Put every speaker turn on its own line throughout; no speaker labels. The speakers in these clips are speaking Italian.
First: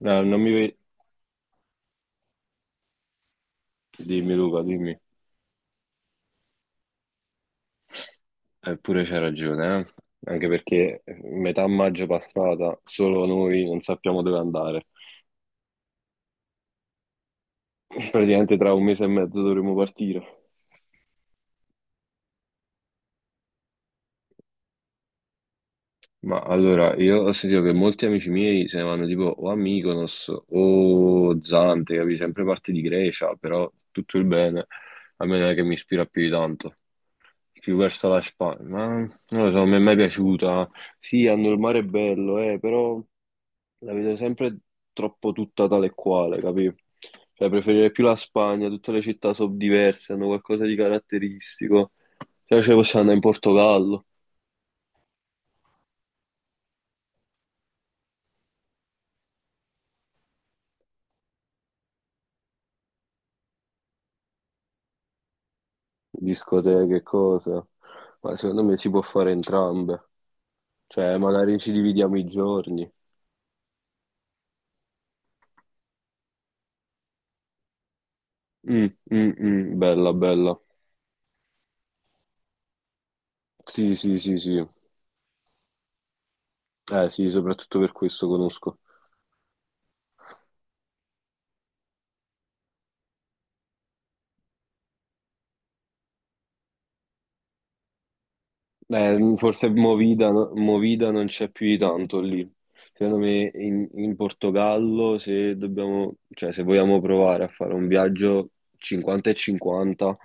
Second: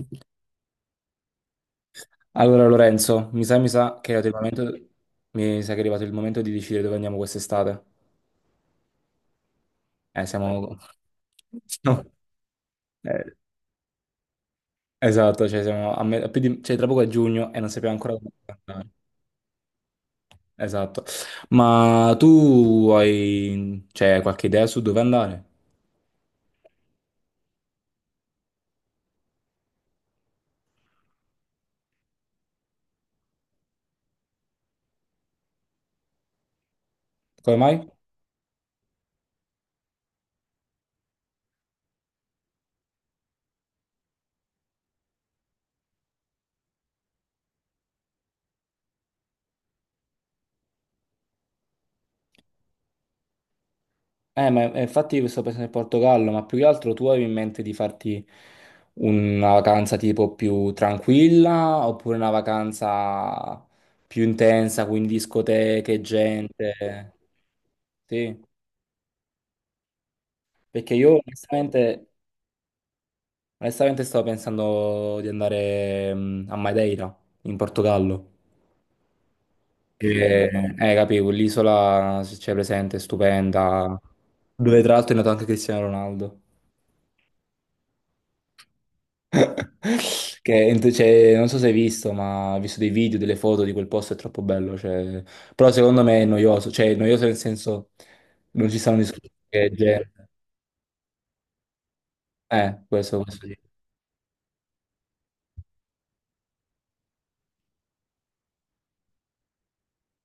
No, non mi... ve-
Allora Lorenzo, mi sa che è
Dimmi
arrivato il
Luca,
momento,
dimmi.
mi sa che è arrivato il momento di decidere dove andiamo quest'estate.
Eppure c'hai ragione, eh? Anche
Siamo.
perché metà
No,
maggio passata
eh,
solo noi non sappiamo dove andare.
esatto, cioè siamo a me- a più di- cioè, tra poco è giugno e non sappiamo ancora dove
Praticamente tra un
andare.
mese e mezzo dovremo partire.
Esatto. Ma tu hai, cioè, qualche idea su dove andare?
Ma allora, io ho sentito che molti amici miei se ne vanno tipo o a Mykonos o Zante, capi? Sempre parti di Grecia, però tutto il bene, a me non è che mi ispira più di tanto.
Come
Più
mai?
verso la Spagna, ma non lo so, mi è mai piaciuta. Sì, hanno il mare bello, però la vedo sempre troppo tutta tale e quale, capi? Cioè, preferirei più la Spagna, tutte le città sono diverse, hanno qualcosa di caratteristico. Se no, ce ne possiamo andare in Portogallo.
Ma infatti io sto pensando in Portogallo, ma più che altro tu avevi in mente di farti una vacanza tipo più tranquilla oppure una vacanza più intensa, quindi discoteche,
Discoteche, e
gente?
cosa? Ma
Sì,
secondo me si può fare entrambe.
perché io
Cioè, magari ci
onestamente,
dividiamo i giorni.
onestamente stavo pensando di andare a Madeira, in Portogallo.
Mm, mm, mm, bella,
Che,
bella.
Capivo, l'isola, se c'è presente, è
Sì,
stupenda,
sì, sì, sì.
dove tra l'altro è nato anche Cristiano Ronaldo.
Sì, soprattutto per questo conosco.
Che cioè, non so se hai visto, ma ho visto dei video, delle foto di quel posto, è troppo bello. Cioè. Però secondo me è noioso, cioè è noioso nel senso non ci stanno discorsi
Forse
che gente.
Movida, no- Movida non c'è più di tanto lì.
Eh,
Secondo
questo, questo
me
sì.
in Portogallo, se dobbiamo, cioè, se vogliamo provare a fare un viaggio 50 e 50,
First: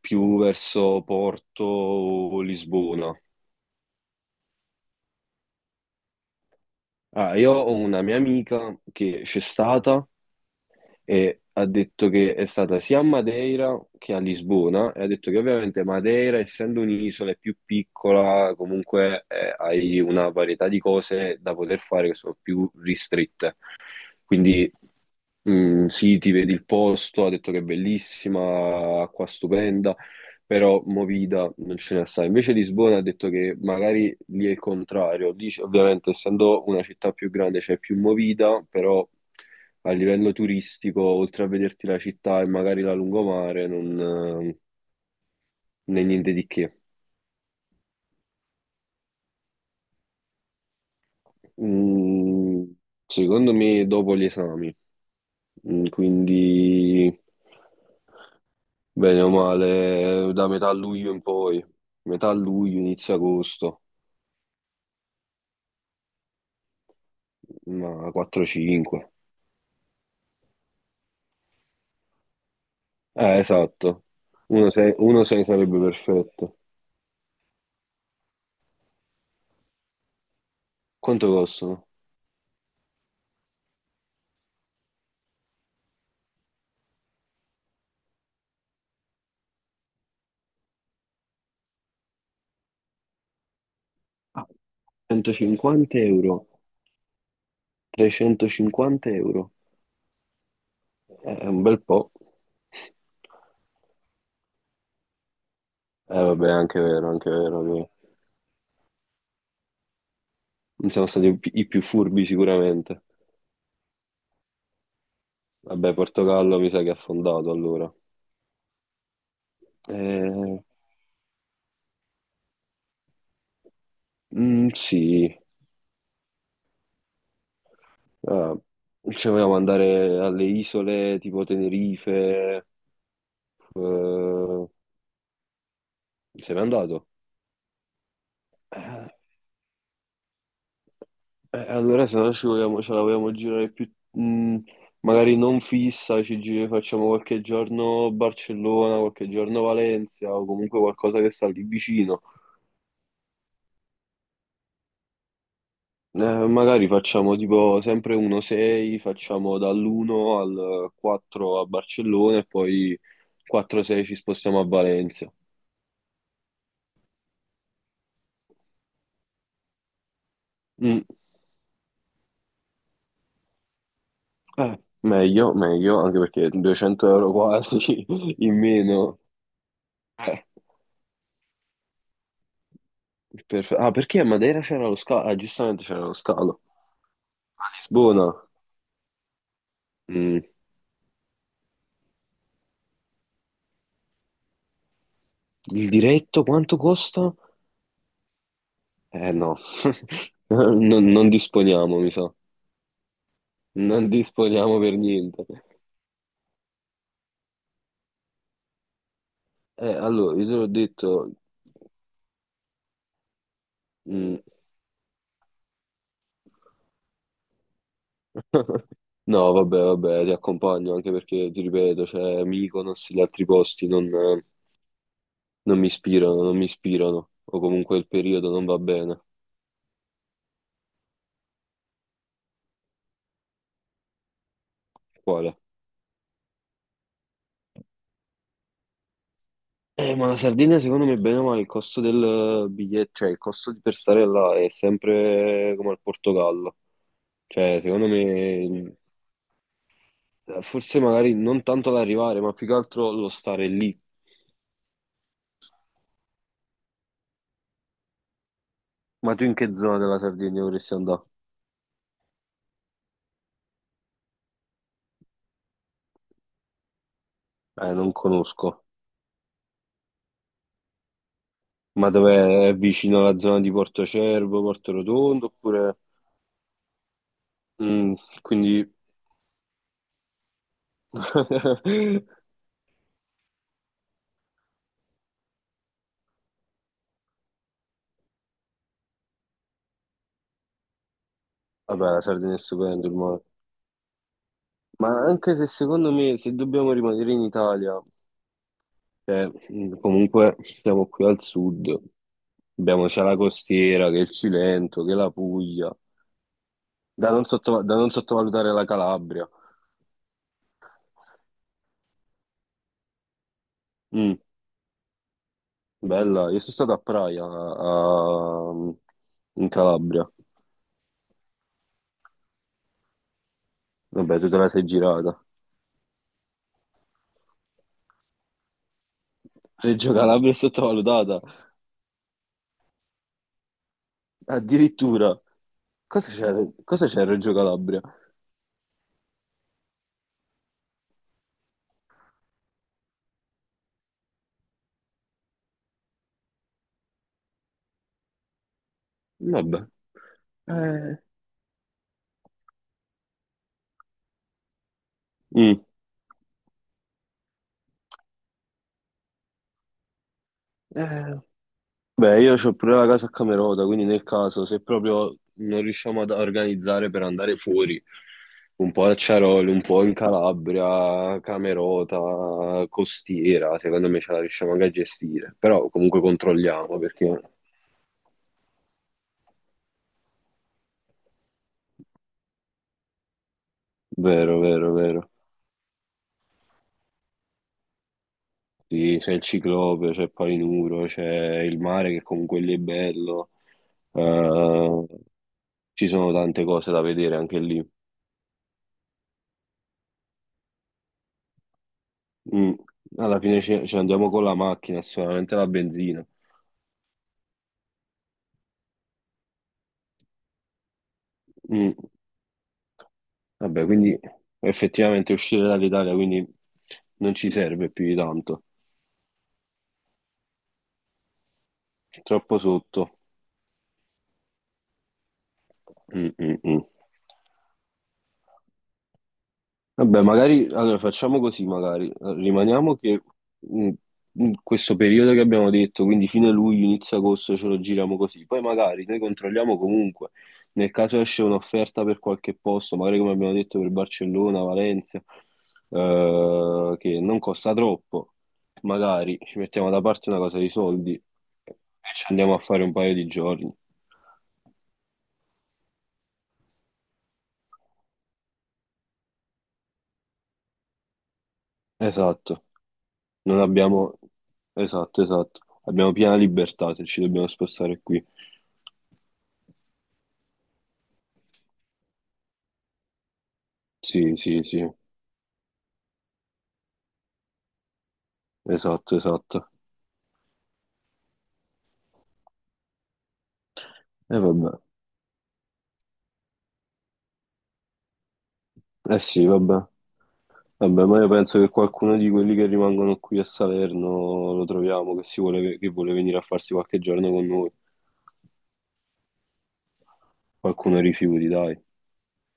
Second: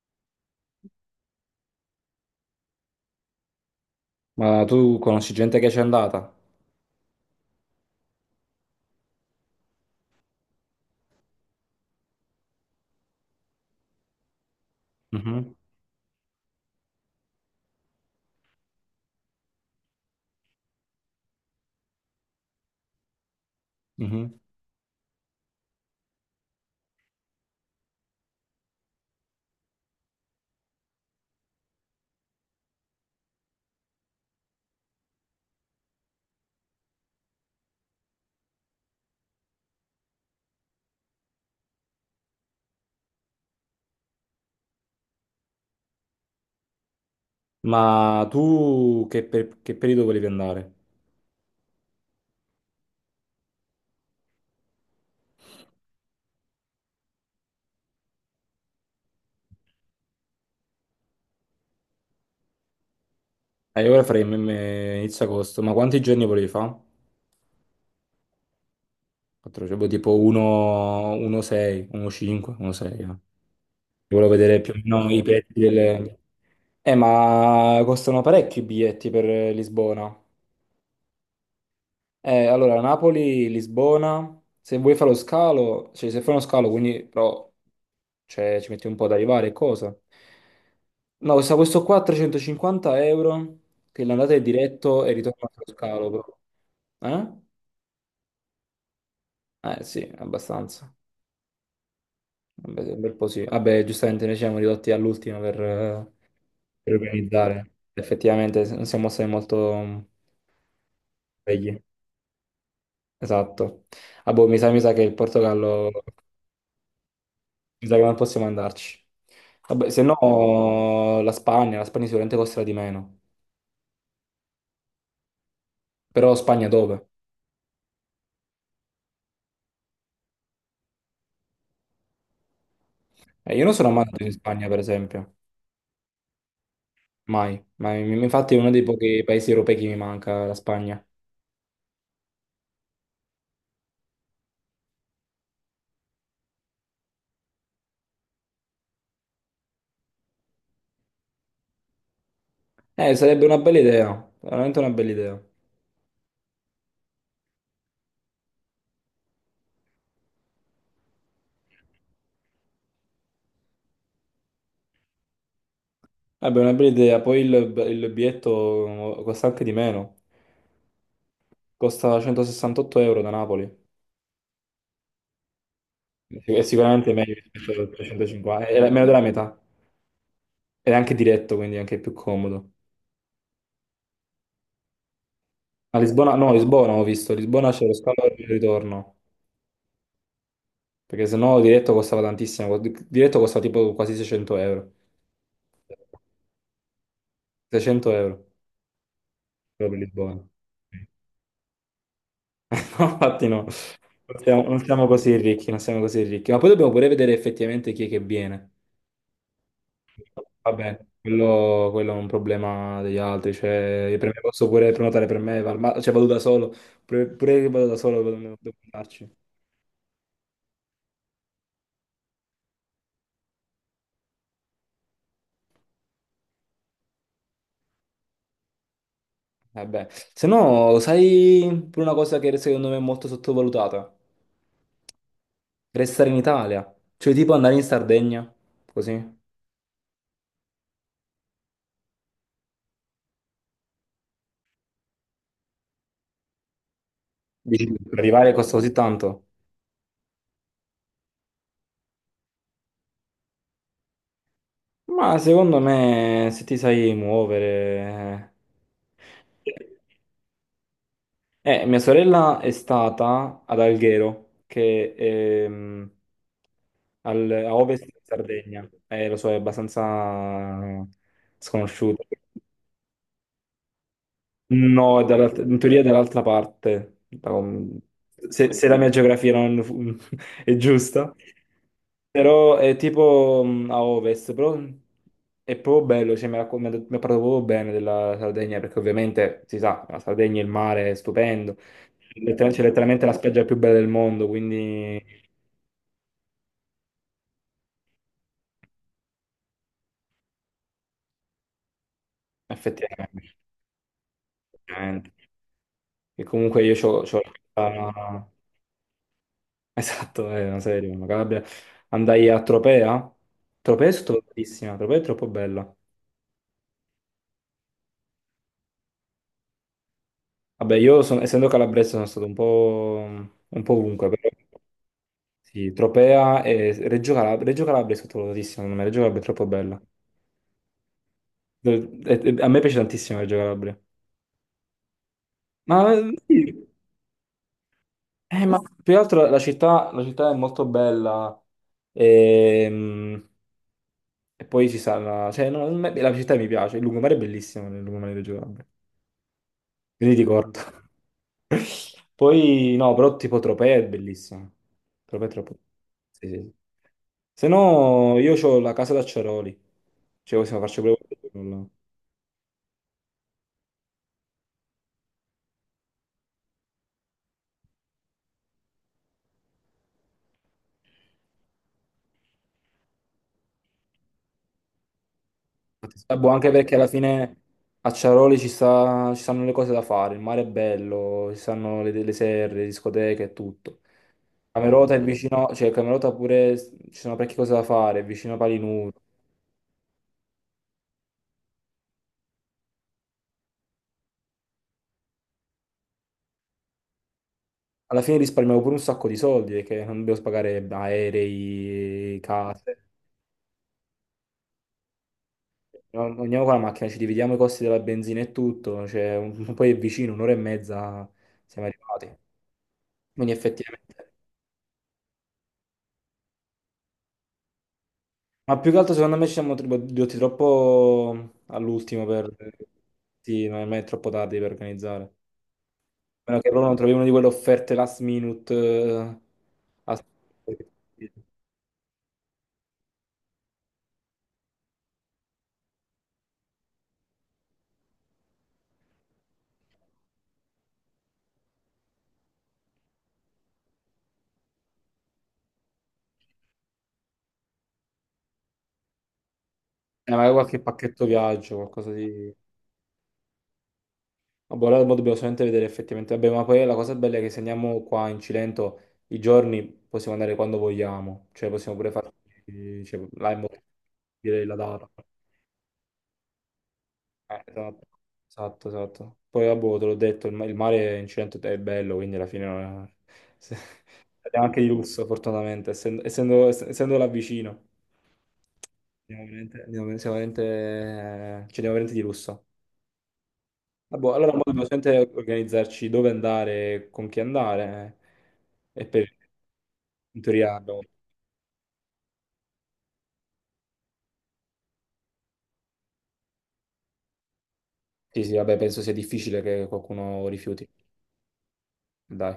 più verso Porto o Lisbona.
Ma tu conosci gente che c'è andata?
Ah, io ho una mia amica che c'è stata e ha detto che è stata sia a Madeira che a Lisbona e ha detto che
Mhm,
ovviamente Madeira, essendo un'isola, è più piccola, comunque hai una varietà di cose da poter fare che sono più ristrette.
mhm.
Quindi sì, ti vedi il posto, ha detto che è bellissima, acqua stupenda, però movida non ce n'è assai. Invece Lisbona ha detto che magari lì è il contrario. Lì, c- ovviamente, essendo una città più grande, c'è più movida, però a livello turistico, oltre a vederti la città e magari la lungomare, non, eh, non è niente di che.
Ma tu che periodo volevi andare?
Mm, secondo me dopo gli esami, Mm, quindi... Bene o male, da metà luglio in poi, metà luglio, inizio agosto,
Io ora farei inizio agosto, ma quanti giorni volevi fare?
ma 4-5.
Quattro, cioè, boh, tipo 1, 1,6, 1,5, 1,6.
Esatto,
Volevo vedere più o meno i
1-6
pezzi
sarebbe
delle.
perfetto.
Ma costano parecchi i biglietti per Lisbona.
Quanto costano?
Allora, Napoli, Lisbona, se vuoi fare lo scalo, cioè se fai uno scalo, quindi però cioè, ci metti un po' ad arrivare e cosa. No, costa questo qua 350 euro, che l'andata è
Ah,
diretto e ritorno allo
150
scalo,
euro,
però.
350 euro.
Eh? Eh sì, abbastanza.
È un bel po'.
Un bel po' sì. Vabbè, giustamente noi ci siamo ridotti all'ultimo per, eh,
Vabbè, è
per
anche vero
organizzare.
che
Effettivamente non siamo stati molto
non siamo stati i pi- i
svegli.
più furbi sicuramente.
Esatto. Ah, boh, mi sa che il Portogallo,
Vabbè, Portogallo mi sa che ha affondato
mi
allora.
sa che non possiamo andarci. Vabbè, se
Eh,
no la Spagna sicuramente costerà di meno.
sì.
Però Spagna dove?
Eh, ci volevamo andare alle isole tipo Tenerife.
Io non sono mai andato in
eh,
Spagna, per esempio.
Se n'è andato.
Mai. Ma infatti è uno dei
Eh,
pochi paesi europei che mi manca, la Spagna.
eh, allora, se no ci vogliamo, ce la vogliamo girare più, magari non fissa, ci giri- facciamo qualche giorno Barcellona, qualche giorno Valencia o comunque qualcosa che sta lì vicino.
Sarebbe una bella idea, veramente una bella idea.
Magari facciamo tipo sempre 1-6, facciamo dall'1 al 4 a Barcellona e poi 4-6 ci spostiamo a Valencia.
Vabbè, una bella idea. Poi il biglietto costa anche di meno.
Mm.
Costa 168 euro da Napoli.
Meglio, meglio, anche perché
È
200
sicuramente
euro
meglio rispetto al
quasi in
350, è meno
meno.
della metà.
Eh,
Ed è anche diretto, quindi è anche più comodo.
per- Ah, perché a Madeira c'era lo scalo? Ah, giustamente
A
c'era lo
Lisbona, no,
scalo.
Lisbona ho visto,
A
Lisbona c'è lo scalo
Lisbona,
e il ritorno,
mm,
perché sennò diretto costava tantissimo, diretto costava tipo quasi 600 euro,
il diretto quanto costa?
600 euro
Eh no,
proprio per Lisbona.
non disponiamo, mi sa.
No, infatti no,
Non
non siamo, non
disponiamo per
siamo così
niente.
ricchi, non siamo così ricchi, ma poi dobbiamo pure vedere effettivamente chi è che viene.
Allora, io te l'ho
Vabbè,
detto...
quello è un problema degli altri, cioè per me
mm,
posso pure prenotare per me, cioè vado da solo, pure che vado da solo devo andarci.
No, vabbè, vabbè, ti accompagno anche perché, ti ripeto, c'è Mykonos e gli altri posti, non, non mi ispirano, non mi ispirano, o comunque il periodo non va bene.
Eh beh, se no, sai pure una cosa che secondo me è molto sottovalutata?
Quale?
Restare in Italia, cioè tipo andare in Sardegna, così.
Ma la Sardegna secondo me bene o male il costo del biglietto, cioè il costo di per stare là è sempre come al Portogallo. Cioè,
Dici,
secondo
arrivare costa così
me
tanto.
forse magari non tanto l'arrivare, ma più che altro lo stare lì.
Ma secondo me, se ti sai muovere.
Ma tu in
Eh,
che zona della Sardegna vorresti andare?
Mia sorella è stata ad Alghero, che è a ovest di
Non conosco.
Sardegna, lo so, è abbastanza
Ma
sconosciuto.
dov'è? È vicino alla zona di Porto Cervo, Porto
No, è
Rotondo,
in
oppure...
teoria è dall'altra parte. Da- com-
Mm,
se,
quindi...
se la mia geografia non è giusta, però è tipo a ovest, però è proprio bello. Cioè, mi ha racco- mi ha detto- mi ha parlato proprio bene della Sardegna, perché ovviamente si sa, la Sardegna, il mare è stupendo.
Vabbè, la Sardegna è
C'è
stupendo il
letteralmente la
mare.
spiaggia più bella del mondo,
Ma
quindi
anche se secondo me, se dobbiamo rimanere in Italia, cioè, comunque siamo qui al sud, abbiamo sia la
effettivamente.
costiera che il Cilento, che la
Effettivamente.
Puglia,
E comunque io ho.
da non, sotto- da non sottovalutare la Calabria.
Esatto, è una serie, una Calabria. Andai a Tropea. Tropea è
Mm,
sottovalutatissima, Tropea è troppo bella.
bella, io sono stato a Praia, a- in Calabria.
Vabbè, essendo calabrese sono stato un po' ovunque,
Vabbè,
però
tu te la sei girata.
sì, Tropea e Reggio Calabria, Reggio Calabria è sottovalutatissima, secondo me, Reggio Calabria è troppo bella.
Reggio Calabria è sottovalutata,
A me piace tantissimo Reggio Calabria.
addirittura.
Ma, sì,
Cosa c'è a Reggio Calabria?
ma più che altro la città è molto bella e, mm, e poi ci sarà. Cioè, no, la città mi piace, il lungomare è bellissimo, il lungomare di Reggio Calabria.
Vabbè.
Me li ricordo.
Eh.
Poi, no, però tipo Tropea è bellissima. Tropea è troppo.
Mm.
Sì, sì. Sì. Se no, io ho la casa d'acciaroli. Cioè, possiamo farci pure
Eh,
quello.
beh, io ho pure la casa a Camerota, quindi nel caso, se proprio non riusciamo ad organizzare per andare fuori, un po' a Ciaroli, un po' in Calabria, Camerota, Costiera, secondo me ce la riusciamo anche a gestire. Però comunque
Infatti, sta buono anche perché
controlliamo,
alla
perché...
fine a Ciaroli ci stanno le cose da fare. Il mare è bello, ci stanno le serre, le discoteche e tutto.
Vero, vero,
Camerota è
vero.
vicino, cioè Camerota pure ci sono parecchie cose da fare, è vicino a Palinuro.
Sì, c'è il ciclope, c'è Palinuro, c'è il mare che comunque lì è bello. Eh, ci sono tante cose da vedere anche lì.
Alla fine risparmiavo pure un sacco di soldi perché non dovevo pagare aerei,
Mm.
case.
Alla fine ci, ci andiamo con la macchina, sicuramente la
No,
benzina.
andiamo con la macchina, ci dividiamo i costi della benzina e tutto. Cioè, poi è vicino, un'ora e mezza siamo
Mm.
arrivati. Quindi
Vabbè,
effettivamente.
quindi effettivamente uscire dall'Italia quindi non ci serve più di tanto.
Ma più che altro secondo me ci siamo ridotti troppo all'ultimo per.
Troppo sotto.
Sì, non è mai troppo tardi per organizzare. A
Mm, mm,
meno che
mm.
loro non trovi una di quelle offerte last minute.
Vabbè,
A-
magari allora facciamo così, magari eh, rimaniamo che mh, in questo periodo che abbiamo detto, quindi fine luglio, inizio agosto ce lo giriamo così. Poi magari noi controlliamo comunque, nel caso esce un'offerta per qualche posto, magari come abbiamo detto per Barcellona, Valencia, che non costa troppo, magari ci mettiamo da parte una
Magari
cosa di
qualche
soldi
pacchetto
e
viaggio, qualcosa
ci
di.
andiamo a fare un paio di giorni.
Ah, boh, allora mo dobbiamo solamente vedere effettivamente. Vabbè, ma poi la cosa bella è che se andiamo qua in Cilento i giorni possiamo andare quando vogliamo, cioè possiamo pure
Esatto.
farci cioè, là in
Non
Molise,
abbiamo...
dire la data.
Esatto, esatto. Abbiamo piena libertà se ci dobbiamo spostare
Esatto,
qui.
esatto, esatto. Poi vabbè, te l'ho detto, il mare in Cilento è bello, quindi alla fine non è- se-
Sì, sì,
andiamo anche di
sì.
lusso, fortunatamente, essendo là vicino.
Esatto,
Andiamo
esatto.
veramente, siamo veramente, ci andiamo veramente di lusso. Ah, boh,
E
allora mo
vabbè.
dobbiamo sempre organizzarci dove andare, con chi andare. E
Eh
per
sì, vabbè.
in teoria abbiamo-
Vabbè, ma io penso che qualcuno di quelli che rimangono qui a Salerno lo troviamo, che, si vuole, che vuole venire a farsi qualche giorno con noi.
Sì, sì, vabbè, penso sia difficile che qualcuno rifiuti.
Qualcuno rifiuti, dai.
Dai.